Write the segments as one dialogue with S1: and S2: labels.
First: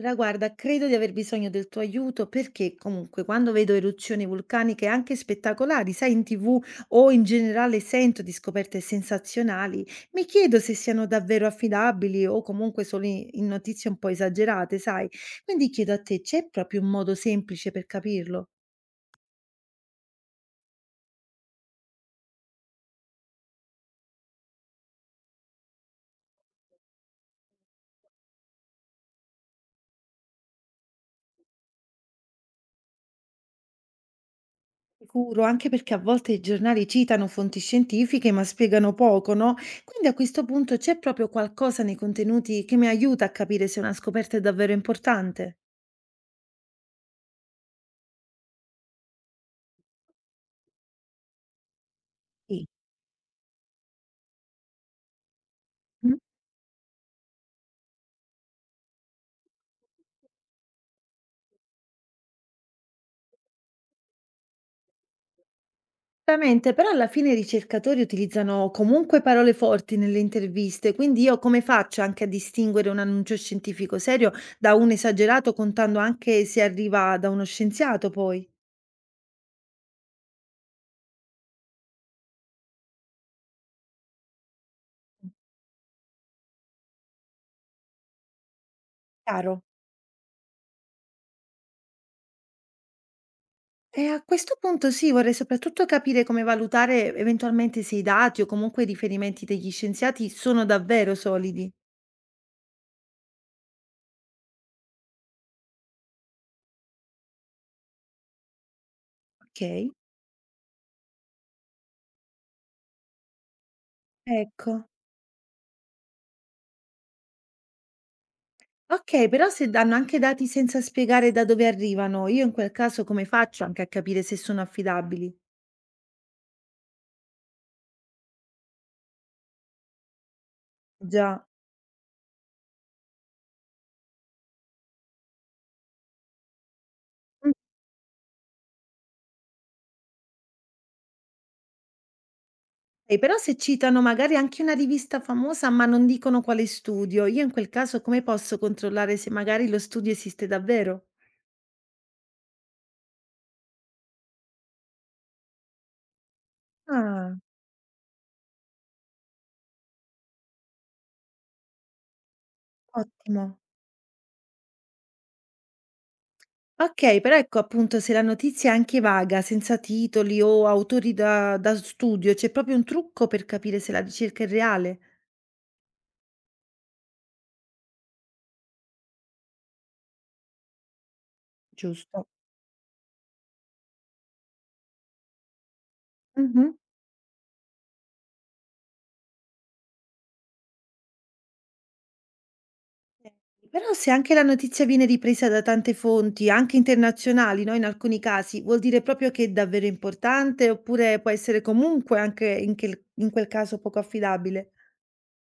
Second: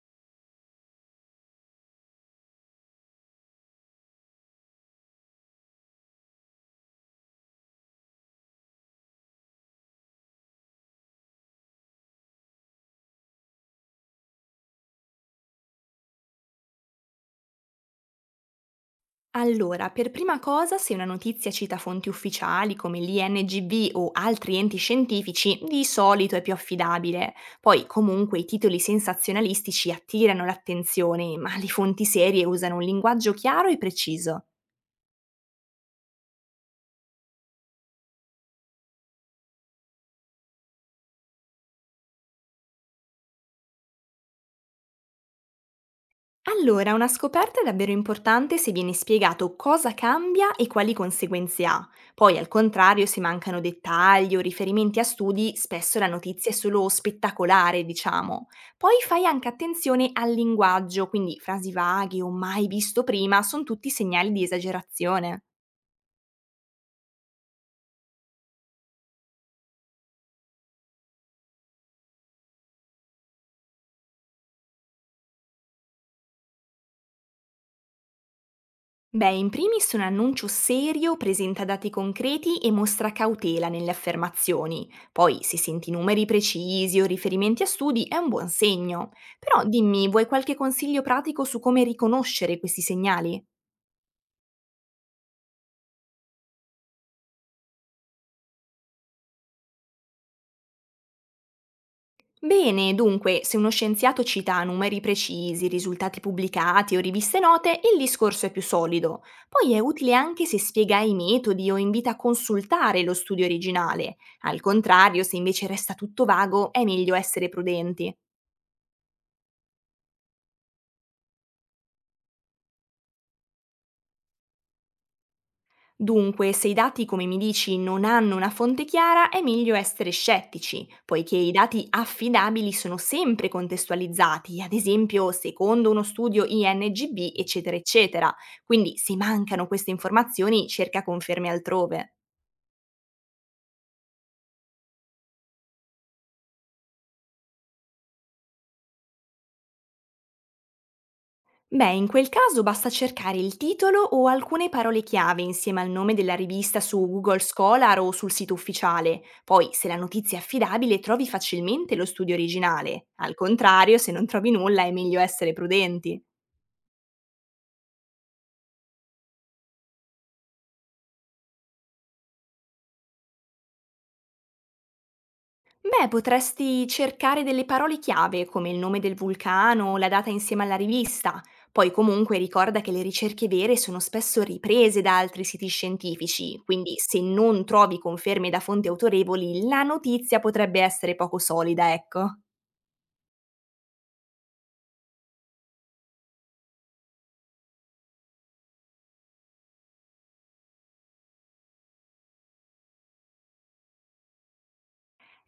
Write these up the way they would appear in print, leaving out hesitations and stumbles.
S1: Allora, guarda, credo di aver bisogno del tuo aiuto perché comunque quando vedo eruzioni vulcaniche anche spettacolari, sai, in TV o in generale sento di scoperte sensazionali, mi chiedo se siano davvero affidabili o comunque solo in notizie un po' esagerate, sai? Quindi chiedo a te, c'è proprio un modo semplice per capirlo?
S2: Allora, per prima cosa, se una notizia cita fonti ufficiali come l'INGB o altri enti scientifici, di solito è più affidabile. Poi, comunque, i titoli sensazionalistici attirano l'attenzione, ma le fonti serie usano un linguaggio chiaro e preciso.
S1: Sicuro, anche perché a volte i giornali citano fonti scientifiche ma spiegano poco, no? Quindi a questo punto c'è proprio qualcosa nei contenuti che mi aiuta a capire se una scoperta è davvero importante?
S2: Allora, una scoperta è davvero importante se viene spiegato cosa cambia e quali conseguenze ha. Poi, al contrario, se mancano dettagli o riferimenti a studi, spesso la
S1: Mh,
S2: notizia è solo spettacolare, diciamo. Poi fai anche attenzione al linguaggio, quindi frasi vaghe o mai visto prima sono tutti segnali di esagerazione.
S1: esattamente, però alla fine i ricercatori utilizzano comunque parole forti nelle interviste, quindi io come faccio anche a distinguere un annuncio scientifico serio da un esagerato, contando anche se arriva da uno scienziato poi?
S2: Beh, in primis un annuncio serio presenta dati concreti e mostra cautela nelle affermazioni. Poi, se senti numeri precisi o riferimenti a studi, è un buon segno.
S1: Chiaro.
S2: Però dimmi, vuoi qualche consiglio pratico su come riconoscere questi segnali?
S1: E a questo punto sì, vorrei soprattutto capire come valutare eventualmente se i dati o comunque i riferimenti degli scienziati sono davvero solidi.
S2: Bene, dunque, se uno scienziato cita numeri precisi, risultati pubblicati o riviste note, il discorso è più solido. Poi è
S1: Ok.
S2: utile anche se spiega i metodi o invita a consultare lo studio originale. Al
S1: Ecco.
S2: contrario, se invece resta tutto vago, è meglio essere prudenti.
S1: Okay, però se danno anche dati senza spiegare da dove arrivano, io in quel caso come faccio anche a capire se sono affidabili?
S2: Dunque, se i dati, come mi dici, non hanno una fonte chiara, è meglio essere scettici, poiché
S1: Già.
S2: i dati affidabili sono sempre contestualizzati, ad esempio secondo uno studio INGB, eccetera, eccetera. Quindi, se mancano queste informazioni, cerca conferme altrove.
S1: Okay, però se citano magari anche una rivista famosa, ma non dicono quale studio, io in quel caso come posso controllare se magari lo studio esiste davvero?
S2: Beh, in quel caso basta cercare il titolo o alcune parole chiave insieme al nome della rivista su
S1: Ah,
S2: Google Scholar o sul sito ufficiale. Poi, se la notizia è affidabile, trovi facilmente lo studio originale. Al
S1: ottimo.
S2: contrario, se non trovi nulla, è meglio essere prudenti.
S1: Okay, però ecco appunto se la notizia è anche vaga, senza titoli o autori da studio, c'è proprio un trucco per capire se la ricerca è reale?
S2: Beh, potresti cercare delle parole chiave come il nome del vulcano o la data insieme alla rivista. Poi
S1: Giusto.
S2: comunque ricorda che le ricerche vere sono spesso riprese da altri siti scientifici,
S1: Mh-mh.
S2: quindi se non trovi conferme da fonti autorevoli, la notizia potrebbe essere poco solida, ecco.
S1: Ok, però se anche la notizia viene ripresa da tante fonti, anche internazionali, no, in alcuni casi, vuol dire proprio che è davvero importante oppure può essere comunque anche in quel caso poco affidabile?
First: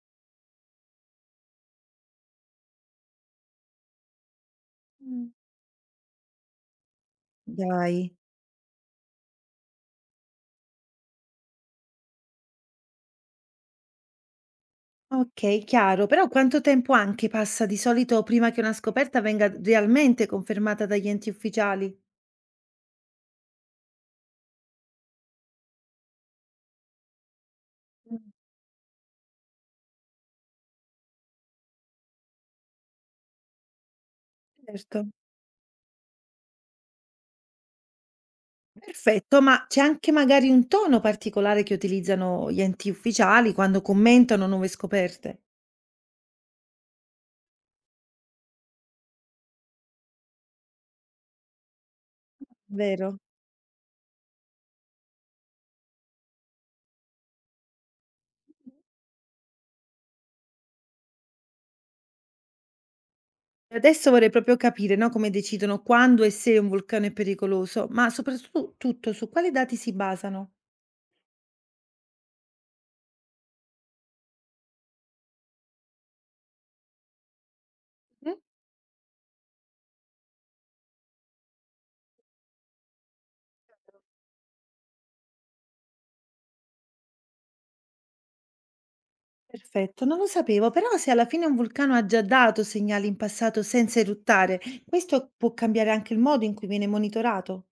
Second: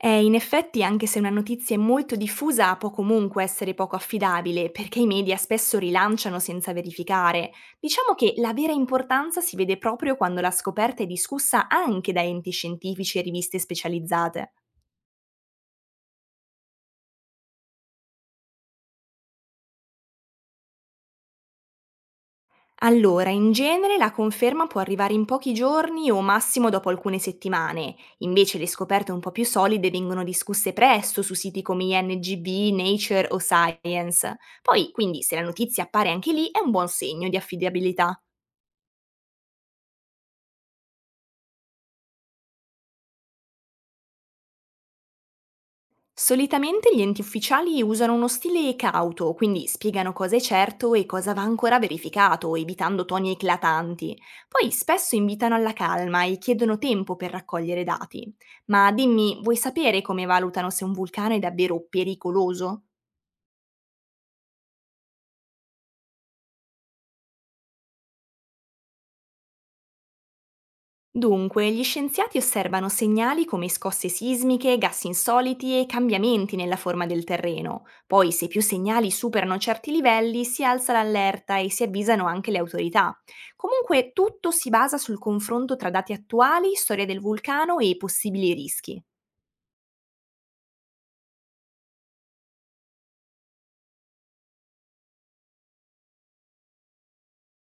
S2: In effetti, anche se una notizia è molto diffusa, può comunque essere poco affidabile, perché i
S1: Mm.
S2: media spesso rilanciano senza verificare.
S1: Dai.
S2: Diciamo che la vera importanza si vede proprio quando la scoperta è discussa anche da enti scientifici e riviste specializzate.
S1: Ok, chiaro, però quanto tempo anche passa di solito prima che una scoperta venga realmente confermata dagli enti ufficiali?
S2: Allora, in genere la conferma può arrivare in pochi giorni o massimo dopo alcune settimane,
S1: Mm.
S2: invece le scoperte un po' più solide vengono discusse presto su siti come INGB, Nature o Science. Poi,
S1: Certo.
S2: quindi, se la notizia appare anche lì è un buon segno di affidabilità.
S1: Perfetto, ma c'è anche magari un tono particolare che utilizzano gli enti ufficiali quando commentano nuove scoperte,
S2: Solitamente gli enti ufficiali usano uno stile cauto, quindi spiegano cosa è certo e cosa va ancora verificato, evitando
S1: vero?
S2: toni eclatanti. Poi spesso invitano alla calma e chiedono tempo per raccogliere dati. Ma dimmi, vuoi sapere come valutano se un vulcano è davvero pericoloso?
S1: Adesso vorrei proprio capire, no, come decidono quando e se un vulcano è pericoloso, ma soprattutto tutto su quali dati si basano.
S2: Dunque, gli scienziati osservano segnali come scosse sismiche, gas insoliti e cambiamenti nella forma del terreno. Poi,
S1: Mm?
S2: se più segnali superano certi livelli, si alza l'allerta e si avvisano anche le autorità. Comunque, tutto si basa sul confronto tra dati attuali, storia del vulcano e possibili rischi.
S1: Perfetto, non lo sapevo, però se alla fine un vulcano ha già dato segnali in passato senza eruttare, questo può cambiare anche il modo in cui viene monitorato.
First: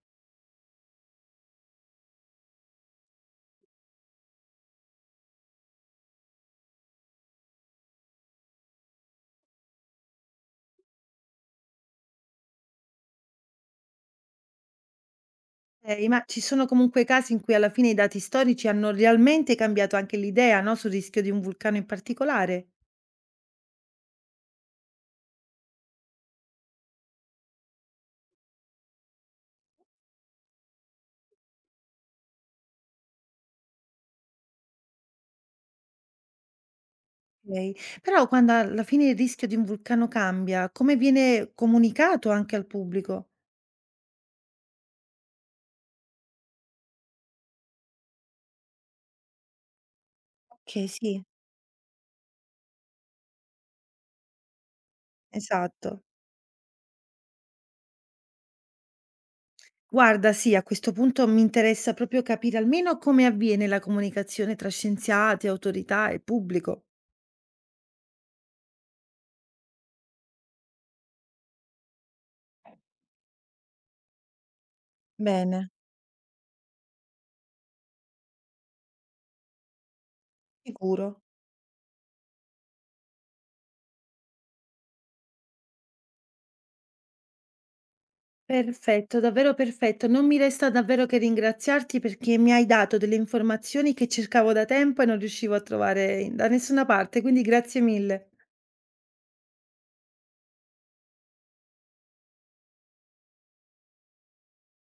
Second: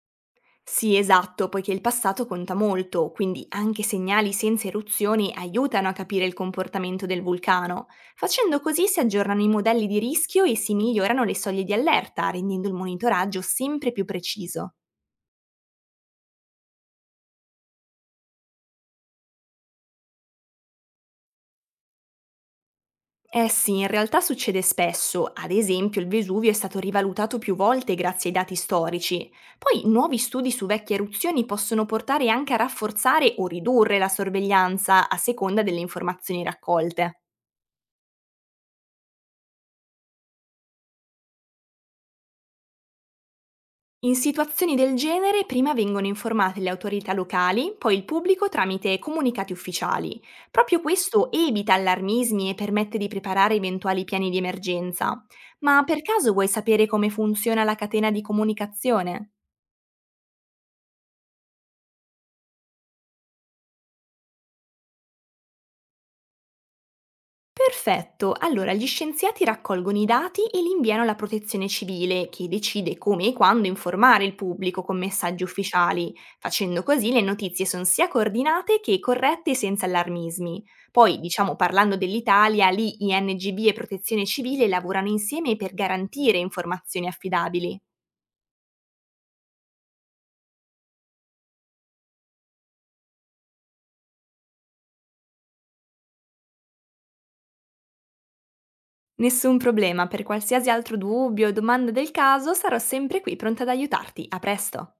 S2: Sì, esatto, poiché il passato conta molto, quindi anche segnali senza eruzioni aiutano a capire il comportamento del vulcano. Facendo così si aggiornano i modelli di rischio e si migliorano le soglie di allerta, rendendo il monitoraggio sempre più preciso.
S1: Ma ci sono comunque casi in cui alla fine i dati storici hanno realmente cambiato anche l'idea, no, sul rischio di un vulcano in particolare.
S2: Eh sì, in realtà succede spesso, ad esempio il Vesuvio è stato rivalutato più volte grazie ai dati storici. Poi nuovi studi su vecchie eruzioni possono portare anche a rafforzare o ridurre la sorveglianza a seconda delle informazioni raccolte.
S1: Ok, però quando alla fine il rischio di un vulcano cambia, come viene comunicato anche al pubblico?
S2: In situazioni del genere prima vengono informate le autorità locali, poi il pubblico tramite comunicati ufficiali.
S1: Ok,
S2: Proprio
S1: sì.
S2: questo evita allarmismi e permette di preparare eventuali piani di emergenza. Ma per
S1: Esatto.
S2: caso vuoi sapere come funziona la catena di comunicazione?
S1: Guarda, sì, a questo punto mi interessa proprio capire almeno come avviene la comunicazione tra scienziati, autorità e pubblico.
S2: Perfetto, allora gli scienziati raccolgono i dati e li inviano alla protezione civile, che decide come e quando informare il pubblico con messaggi
S1: Bene.
S2: ufficiali. Facendo così le notizie sono sia coordinate che corrette e senza allarmismi. Poi,
S1: Sicuro.
S2: diciamo, parlando dell'Italia, lì INGB e protezione civile lavorano insieme per garantire informazioni affidabili.
S1: Perfetto, davvero perfetto. Non mi resta davvero che ringraziarti perché mi hai dato delle informazioni che cercavo da tempo e non riuscivo a trovare in- da nessuna parte, quindi grazie mille.
S2: Nessun problema, per qualsiasi altro dubbio o domanda del caso sarò sempre qui pronta ad aiutarti. A presto!